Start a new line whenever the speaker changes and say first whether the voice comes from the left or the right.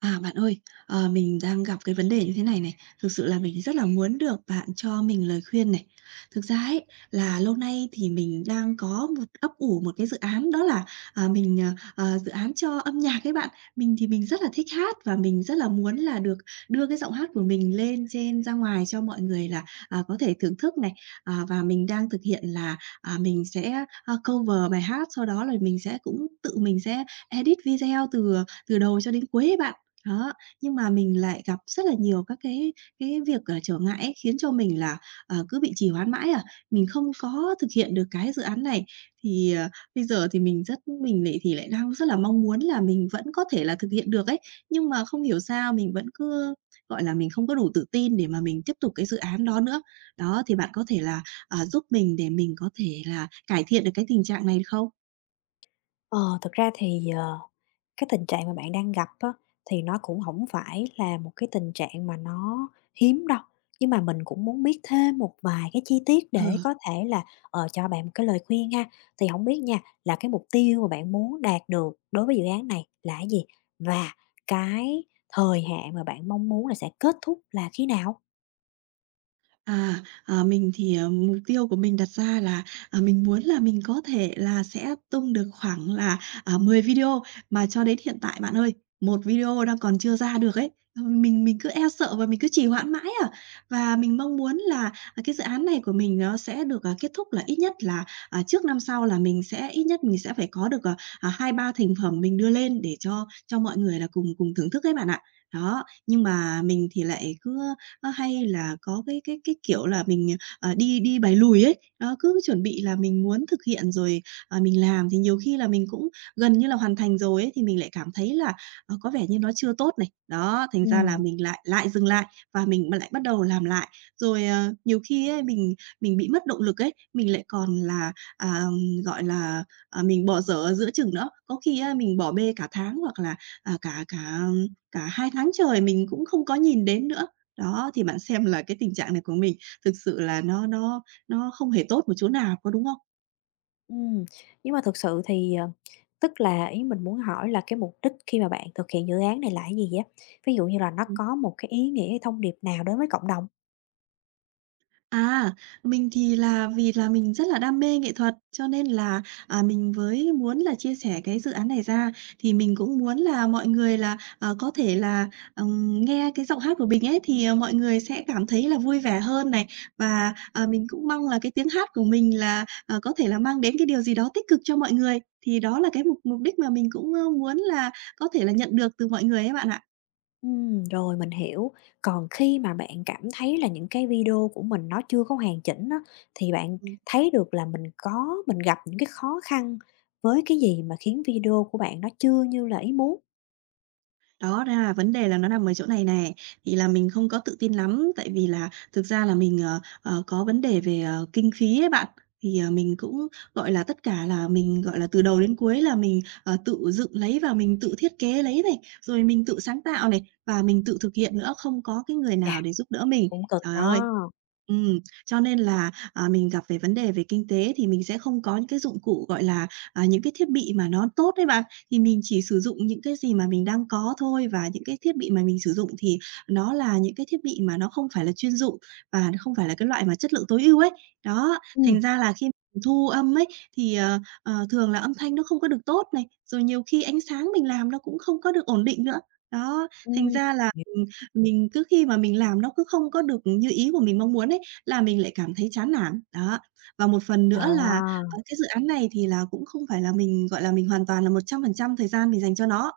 right: À, bạn ơi, mình đang gặp cái vấn đề như thế này này, thực sự là mình rất là muốn được bạn cho mình lời khuyên này. Thực ra ấy, là lâu nay thì mình đang có một ấp ủ một cái dự án đó là, mình, dự án cho âm nhạc ấy bạn. Mình thì mình rất là thích hát và mình rất là muốn là được đưa cái giọng hát của mình lên trên ra ngoài cho mọi người là, có thể thưởng thức này. Và mình đang thực hiện là, mình sẽ, cover bài hát, sau đó là mình sẽ cũng tự mình sẽ edit video từ từ đầu cho đến cuối ấy bạn. Đó, nhưng mà mình lại gặp rất là nhiều các cái việc, trở ngại ấy, khiến cho mình là, cứ bị trì hoãn mãi à, mình không có thực hiện được cái dự án này. Thì, bây giờ thì mình lại đang rất là mong muốn là mình vẫn có thể là thực hiện được ấy, nhưng mà không hiểu sao mình vẫn cứ, gọi là, mình không có đủ tự tin để mà mình tiếp tục cái dự án đó nữa. Đó, thì bạn có thể là, giúp mình để mình có thể là cải thiện được cái tình trạng này được không?
left: Ờ, thực ra thì, ờ, cái tình trạng mà bạn đang gặp á, thì nó cũng không phải là một cái tình trạng mà nó hiếm đâu, nhưng mà mình cũng muốn biết thêm một vài cái chi tiết
right: Ừ.
left: để có thể là, cho bạn một cái lời khuyên ha. Thì không biết nha, là cái mục tiêu mà bạn muốn đạt được đối với dự án này là cái gì? Và cái thời hạn mà bạn mong muốn là sẽ kết thúc là khi nào?
right: Mình thì, mục tiêu của mình đặt ra là, mình muốn là mình có thể là sẽ tung được khoảng là, 10 video, mà cho đến hiện tại bạn ơi, một video đang còn chưa ra được ấy. Mình cứ e sợ và mình cứ trì hoãn mãi à. Và mình mong muốn là, cái dự án này của mình nó sẽ được, kết thúc là ít nhất là, trước năm sau là mình sẽ ít nhất mình sẽ phải có được, 2-3 thành phẩm mình đưa lên để cho mọi người là cùng cùng thưởng thức ấy bạn ạ. Đó, nhưng mà mình thì lại cứ hay là có cái, kiểu là, mình, đi đi bài lùi ấy, đó, cứ chuẩn bị là mình muốn thực hiện rồi, mình làm thì nhiều khi là mình cũng gần như là hoàn thành rồi ấy, thì mình lại cảm thấy là, có vẻ như nó chưa tốt này. Đó, thành ra là
left: Ừm.
right: mình lại lại dừng lại và mình lại bắt đầu làm lại. Rồi, nhiều khi ấy, mình bị mất động lực ấy, mình lại còn là, à, gọi là, mình bỏ dở ở giữa chừng nữa. Có khi á, mình bỏ bê cả tháng hoặc là, cả cả cả 2 tháng trời mình cũng không có nhìn đến nữa. Đó, thì bạn xem là cái tình trạng này của mình thực sự là nó không hề tốt một chỗ nào, có đúng không?
left: Ừm, nhưng mà thực sự thì, tức là ý mình muốn hỏi là cái mục đích khi mà bạn thực hiện dự án này là cái gì á? Ví dụ như là nó có một cái ý nghĩa, cái thông điệp nào đến với cộng đồng?
right: À, mình thì là vì là mình rất là đam mê nghệ thuật, cho nên là, mình với muốn là chia sẻ cái dự án này ra, thì mình cũng muốn là mọi người là, có thể là, nghe cái giọng hát của mình ấy, thì, mọi người sẽ cảm thấy là vui vẻ hơn này. Và, mình cũng mong là cái tiếng hát của mình là, có thể là mang đến cái điều gì đó tích cực cho mọi người, thì đó là cái mục mục đích mà mình cũng, muốn là có thể là nhận được từ mọi người ấy bạn ạ.
left: Rồi mình hiểu. Còn khi mà bạn cảm thấy là những cái video của mình nó chưa có hoàn chỉnh á, thì bạn thấy được là mình gặp những cái khó khăn với cái gì mà khiến video của bạn nó chưa như là ý muốn?
right: Đó, ra là vấn đề là nó nằm ở chỗ này nè, thì là mình không có tự tin lắm, tại vì là thực ra là mình, có vấn đề về, kinh phí ấy bạn. Thì, mình cũng, gọi là, tất cả là mình, gọi là, từ đầu đến cuối là mình, tự dựng lấy và mình tự thiết kế lấy này, rồi mình tự sáng tạo này, và mình tự thực hiện nữa, không có cái người
left: Chà,
right: nào để giúp đỡ mình.
left: cũng cực
right: Trời ơi!
left: đó.
right: Ừm, cho nên là, mình gặp về vấn đề về kinh tế thì mình sẽ không có những cái dụng cụ, gọi là, những cái thiết bị mà nó tốt đấy bạn thì mình chỉ sử dụng những cái gì mà mình đang có thôi và những cái thiết bị mà mình sử dụng thì nó là những cái thiết bị mà nó không phải là chuyên dụng và nó không phải là cái loại mà chất lượng tối ưu ấy. Đó,
left: Ừm,
right: thành ra là khi mình thu âm ấy, thì, thường là âm thanh nó không có được tốt này, rồi nhiều khi ánh sáng mình làm nó cũng không có được ổn định nữa. Đó, thành
left: ừm.
right: ra là mình cứ khi mà mình làm nó cứ không có được như ý của mình mong muốn ấy, là mình lại cảm thấy chán nản. Đó, và một phần nữa là
left: Đó.
right: cái dự án này thì là cũng không phải là mình, gọi là, mình hoàn toàn là 100% thời gian mình dành cho nó.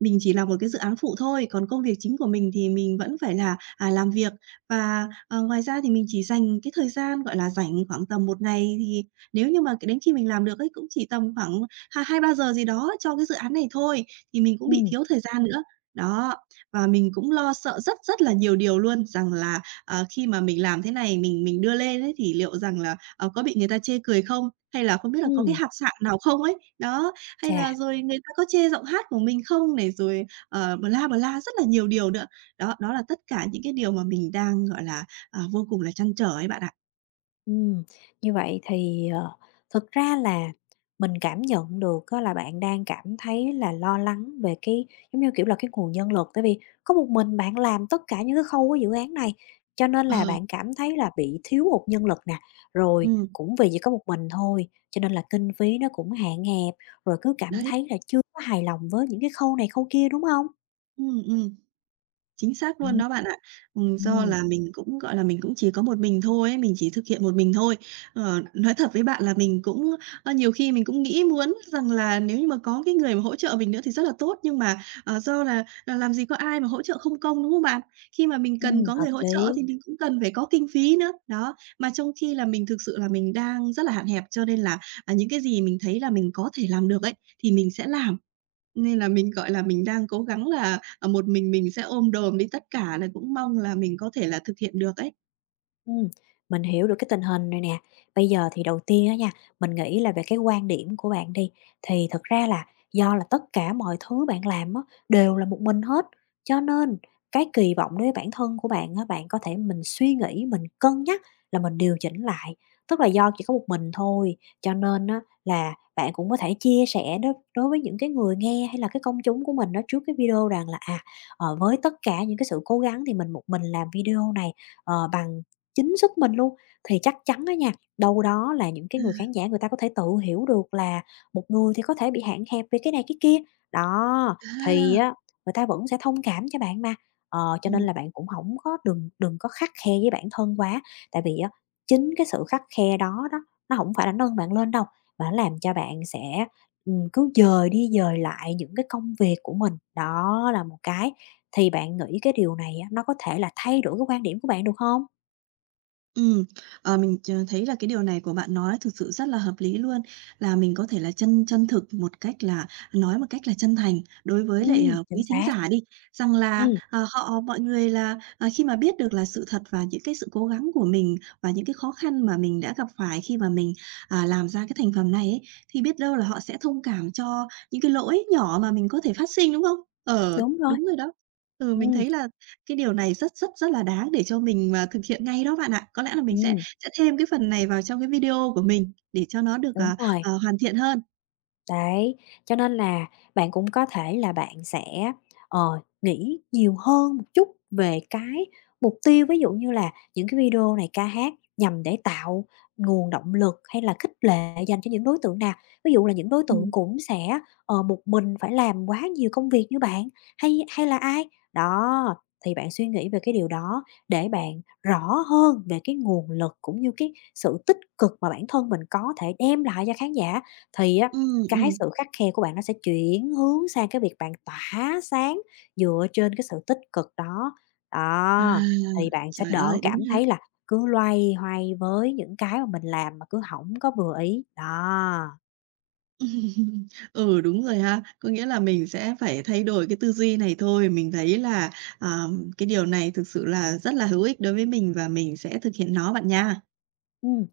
right: Mình chỉ là một cái dự án phụ thôi, còn công việc chính của mình thì mình vẫn phải là, làm việc. Và, ngoài ra thì mình chỉ dành cái thời gian, gọi là, rảnh khoảng tầm một ngày thì nếu như mà cái đến khi mình làm được ấy, cũng chỉ tầm khoảng hai hai ba giờ gì đó cho cái dự án này thôi, thì mình cũng bị
left: Ừm,
right: thiếu thời gian nữa. Đó, và mình cũng lo sợ rất rất là nhiều điều luôn, rằng là, khi mà mình làm thế này, mình đưa lên ấy thì liệu rằng là, có bị người ta chê cười không? Hay là không biết là có cái
left: ừm.
right: hạt sạn nào không ấy? Đó. Hay
left: Chà.
right: là rồi người ta có chê giọng hát của mình không này, rồi, bla, bla, rất là nhiều điều nữa. Đó, đó là tất cả những cái điều mà mình đang, gọi là, vô cùng là trăn trở ấy bạn ạ.
left: Ừm, như vậy thì, thực ra là mình cảm nhận được á là bạn đang cảm thấy là lo lắng về cái, giống như kiểu là, cái nguồn nhân lực, tại vì có một mình bạn làm tất cả những cái khâu của dự án này, cho nên là
right: Ờ,
left: bạn cảm thấy là bị thiếu hụt nhân lực nè, rồi
right: ừm,
left: cũng vì chỉ có một mình thôi, cho nên là kinh phí nó cũng hạn hẹp, rồi cứ cảm
right: đấy,
left: thấy là chưa có hài lòng với những cái khâu này khâu kia, đúng không?
right: ừm. Chính xác luôn
left: Ừm.
right: đó bạn ạ. Do
left: Ừm,
right: là mình cũng, gọi là, mình cũng chỉ có một mình thôi ấy, mình chỉ thực hiện một mình thôi. Ờ, nói thật với bạn là mình cũng nhiều khi mình cũng nghĩ muốn rằng là nếu như mà có cái người mà hỗ trợ mình nữa thì rất là tốt, nhưng mà, do là làm gì có ai mà hỗ trợ không công, đúng không bạn? Khi mà mình cần có
left: hợp
right: người hỗ trợ
left: lý.
right: thì mình cũng cần phải có kinh phí nữa, đó. Mà trong khi là mình thực sự là mình đang rất là hạn hẹp, cho nên là, những cái gì mình thấy là mình có thể làm được ấy, thì mình sẽ làm. Nên là mình, gọi là, mình đang cố gắng là, một mình sẽ ôm đồm đi tất cả, là cũng mong là mình có thể là thực hiện được ấy.
left: Ừm, mình hiểu được cái tình hình này nè. Bây giờ thì đầu tiên á nha, mình nghĩ là về cái quan điểm của bạn đi, thì thật ra là do là tất cả mọi thứ bạn làm á, đều là một mình hết, cho nên cái kỳ vọng đối với bản thân của bạn á, bạn có thể mình suy nghĩ, mình cân nhắc là mình điều chỉnh lại. Tức là do chỉ có một mình thôi, cho nên á là bạn cũng có thể chia sẻ đó đối với những cái người nghe hay là cái công chúng của mình đó trước cái video rằng là, với tất cả những cái sự cố gắng thì mình một mình làm video này, bằng chính sức mình luôn, thì chắc chắn á nha, đâu đó là những cái
right: À,
left: người khán giả người ta có thể tự hiểu được là một người thì có thể bị hạn hẹp về cái này cái kia. Đó, thì
right: à,
left: á, người ta vẫn sẽ thông cảm cho bạn mà, cho nên
right: ừm.
left: là bạn cũng không có đừng đừng có khắt khe với bản thân quá, tại vì á, chính cái sự khắt khe đó đó, nó không phải là nâng bạn lên đâu, mà nó làm cho bạn sẽ, cứ dời đi dời lại những cái công việc của mình. Đó là một cái, thì bạn nghĩ cái điều này á, nó có thể là thay đổi cái quan điểm của bạn được không?
right: Ừm, mình thấy là cái điều này của bạn nói thực sự rất là hợp lý luôn, là mình có thể là chân chân thực một cách là nói một cách là chân thành đối với lại,
left: Chính
right: quý thính
left: xác.
right: giả đi, rằng là,
left: Ừm,
right: mọi người là, khi mà biết được là sự thật và những cái sự cố gắng của mình và những cái khó khăn mà mình đã gặp phải khi mà mình, làm ra cái thành phẩm này ấy, thì biết đâu là họ sẽ thông cảm cho những cái lỗi nhỏ mà mình có thể phát sinh, đúng không? Ờ,
left: đúng rồi.
right: đúng rồi đó. Ừ, mình
left: Ừm,
right: thấy là cái điều này rất rất rất là đáng để cho mình, thực hiện ngay đó bạn ạ. Có lẽ là mình sẽ
left: ừm,
right: sẽ thêm cái phần này vào trong cái video của mình để cho nó được,
left: đúng rồi.
right: hoàn thiện hơn.
left: Đấy, cho nên là bạn cũng có thể là bạn sẽ, ờ, nghĩ nhiều hơn một chút về cái mục tiêu, ví dụ như là những cái video này ca hát nhằm để tạo nguồn động lực hay là khích lệ dành cho những đối tượng nào. Ví dụ là những đối tượng
right: Ừm,
left: cũng sẽ, một mình phải làm quá nhiều công việc như bạn, hay hay là ai? Đó, thì bạn suy nghĩ về cái điều đó để bạn rõ hơn về cái nguồn lực cũng như cái sự tích cực mà bản thân mình có thể đem lại cho khán giả. Thì á
right: ừm,
left: cái
right: ừm.
left: sự khắt khe của bạn nó sẽ chuyển hướng sang cái việc bạn tỏa sáng dựa trên cái sự tích cực đó.
right: À,
left: Đó, thì bạn sẽ
right: trời
left: đỡ
right: ơi, đúng
left: cảm
right: ha.
left: thấy là cứ loay hoay với những cái mà mình làm mà cứ không có vừa ý, đó.
right: Ừm. Ừ, đúng rồi ha. Có nghĩa là mình sẽ phải thay đổi cái tư duy này thôi. Mình thấy là, ờ, cái điều này thực sự là rất là hữu ích đối với mình và mình sẽ thực hiện nó bạn nha.
left: Ừm,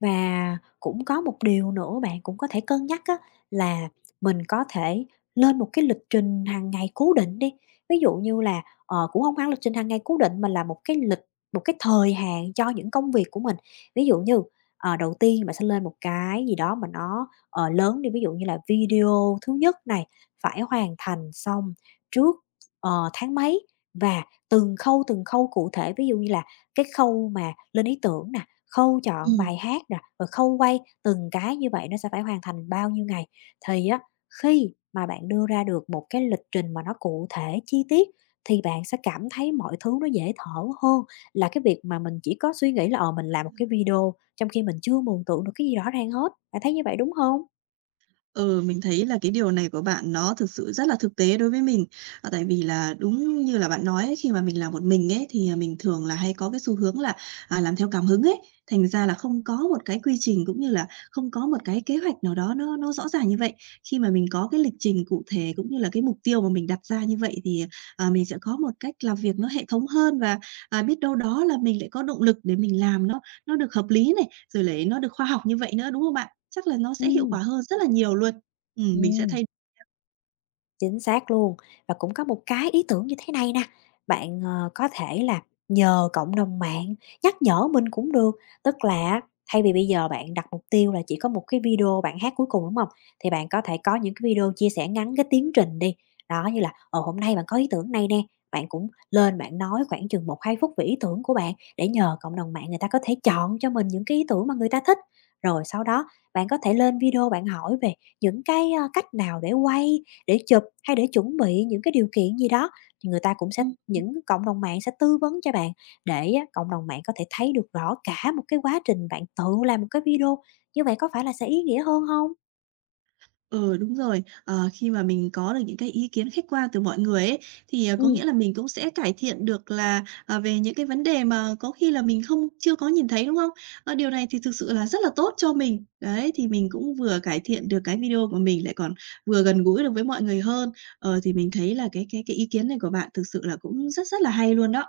left: và cũng có một điều nữa bạn cũng có thể cân nhắc á, là mình có thể lên một cái lịch trình hàng ngày cố định đi. Ví dụ như là, cũng không hẳn lịch trình hàng ngày cố định mà là một cái thời hạn cho những công việc của mình. Ví dụ như, đầu tiên bạn sẽ lên một cái gì đó mà nó, lớn đi, ví dụ như là video thứ nhất này phải hoàn thành xong trước, tháng mấy và từng khâu cụ thể. Ví dụ như là cái khâu mà lên ý tưởng nè, khâu chọn
right: Ừm.
left: bài hát nè, rồi khâu quay, từng cái như vậy nó sẽ phải hoàn thành bao nhiêu ngày. Thì á, khi mà bạn đưa ra được một cái lịch trình mà nó cụ thể, chi tiết thì bạn sẽ cảm thấy mọi thứ nó dễ thở hơn là cái việc mà mình chỉ có suy nghĩ là, mình làm một cái video trong khi mình chưa mường tượng được cái gì rõ ràng hết. Bạn thấy như vậy đúng không?
right: Ừ, mình thấy là cái điều này của bạn nó thực sự rất là thực tế đối với mình. Tại vì là đúng như là bạn nói ấy, khi mà mình làm một mình ấy, thì, mình thường là hay có cái xu hướng là, làm theo cảm hứng ấy, thành ra là không có một cái quy trình cũng như là không có một cái kế hoạch nào đó nó rõ ràng như vậy. Khi mà mình có cái lịch trình cụ thể cũng như là cái mục tiêu mà mình đặt ra như vậy thì, mình sẽ có một cách làm việc nó hệ thống hơn và, biết đâu đó là mình lại có động lực để mình làm nó được hợp lý này, rồi lại nó được khoa học như vậy nữa, đúng không bạn? Chắc là nó sẽ hiệu quả
left: Ừm,
right: hơn rất là nhiều luôn. Mình sẽ
left: ừm.
right: thay
left: Chính xác luôn. Và cũng có một cái ý tưởng như thế này nè, bạn, có thể là nhờ cộng đồng mạng nhắc nhở mình cũng được. Tức là thay vì bây giờ bạn đặt mục tiêu là chỉ có một cái video bạn hát cuối cùng, đúng không? Thì bạn có thể có những cái video chia sẻ ngắn cái tiến trình đi. Đó, như là "Ờ, hôm nay bạn có ý tưởng này nè", bạn cũng lên bạn nói khoảng chừng một hai phút về ý tưởng của bạn để nhờ cộng đồng mạng người ta có thể chọn cho mình những cái ý tưởng mà người ta thích. Rồi sau đó bạn có thể lên video bạn hỏi về những cái, cách nào để quay, để chụp hay để chuẩn bị những cái điều kiện gì đó, thì người ta cũng sẽ
right: ưm,
left: những cộng đồng mạng sẽ tư vấn cho bạn để á cộng đồng mạng có thể thấy được rõ cả một cái quá trình bạn tự làm một cái video, như vậy có phải là sẽ ý nghĩa hơn không?
right: ừ, đúng rồi. Ờ, khi mà mình có được những cái ý kiến khách quan từ mọi người ấy, thì, có
left: Ừm.
right: nghĩa là mình cũng sẽ cải thiện được là, về những cái vấn đề mà có khi là mình không chưa có nhìn thấy, đúng không? Ờ, điều này thì thực sự là rất là tốt cho mình. Đấy, thì mình cũng vừa cải thiện được cái video của mình, lại còn vừa gần gũi được với mọi người hơn. Ờ, thì mình thấy là cái ý kiến này của bạn thực sự là cũng rất rất là hay luôn đó.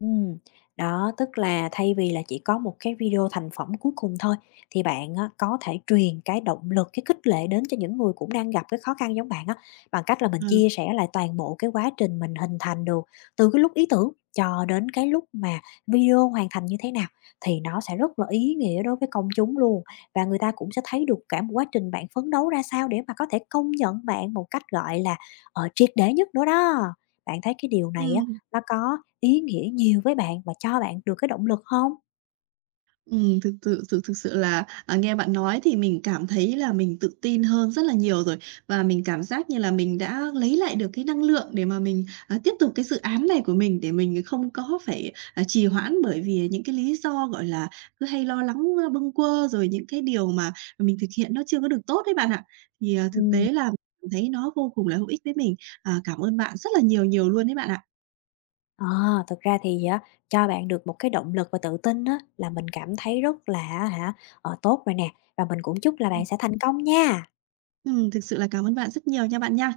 left: Ừm, đó, tức là thay vì là chỉ có một cái video thành phẩm cuối cùng thôi, thì bạn á, có thể truyền cái động lực, cái khích lệ đến cho những người cũng đang gặp cái khó khăn giống bạn á, bằng cách là mình
right: Ờ,
left: chia sẻ lại toàn bộ cái quá trình mình hình thành được, từ cái lúc ý tưởng cho đến cái lúc mà video hoàn thành như thế nào, thì nó sẽ rất là ý nghĩa đối với công chúng luôn. Và người ta cũng sẽ thấy được cả một quá trình bạn phấn đấu ra sao để mà có thể công nhận bạn một cách, gọi là, triệt để nhất nữa đó. Bạn thấy cái điều này á,
right: ừm.
left: nó có ý nghĩa nhiều với bạn và cho bạn được cái động lực không?
right: Thực sự là, nghe bạn nói thì mình cảm thấy là mình tự tin hơn rất là nhiều rồi, và mình cảm giác như là mình đã lấy lại được cái năng lượng để mà mình, tiếp tục cái dự án này của mình, để mình không có phải, trì hoãn bởi vì những cái lý do, gọi là, cứ hay lo lắng, bâng quơ, rồi những cái điều mà mình thực hiện nó chưa có được tốt ấy bạn ạ. Thì, thực
left: Ừm.
right: tế là mình thấy nó vô cùng là hữu ích với mình. Cảm ơn bạn rất là nhiều nhiều luôn ấy bạn ạ.
left: à thực ra thì á, cho bạn được một cái động lực và tự tin á, là mình cảm thấy rất là hả, tốt rồi nè, và mình cũng chúc là bạn sẽ thành công nha.
right: Thực sự là cảm ơn bạn rất nhiều nha bạn nha.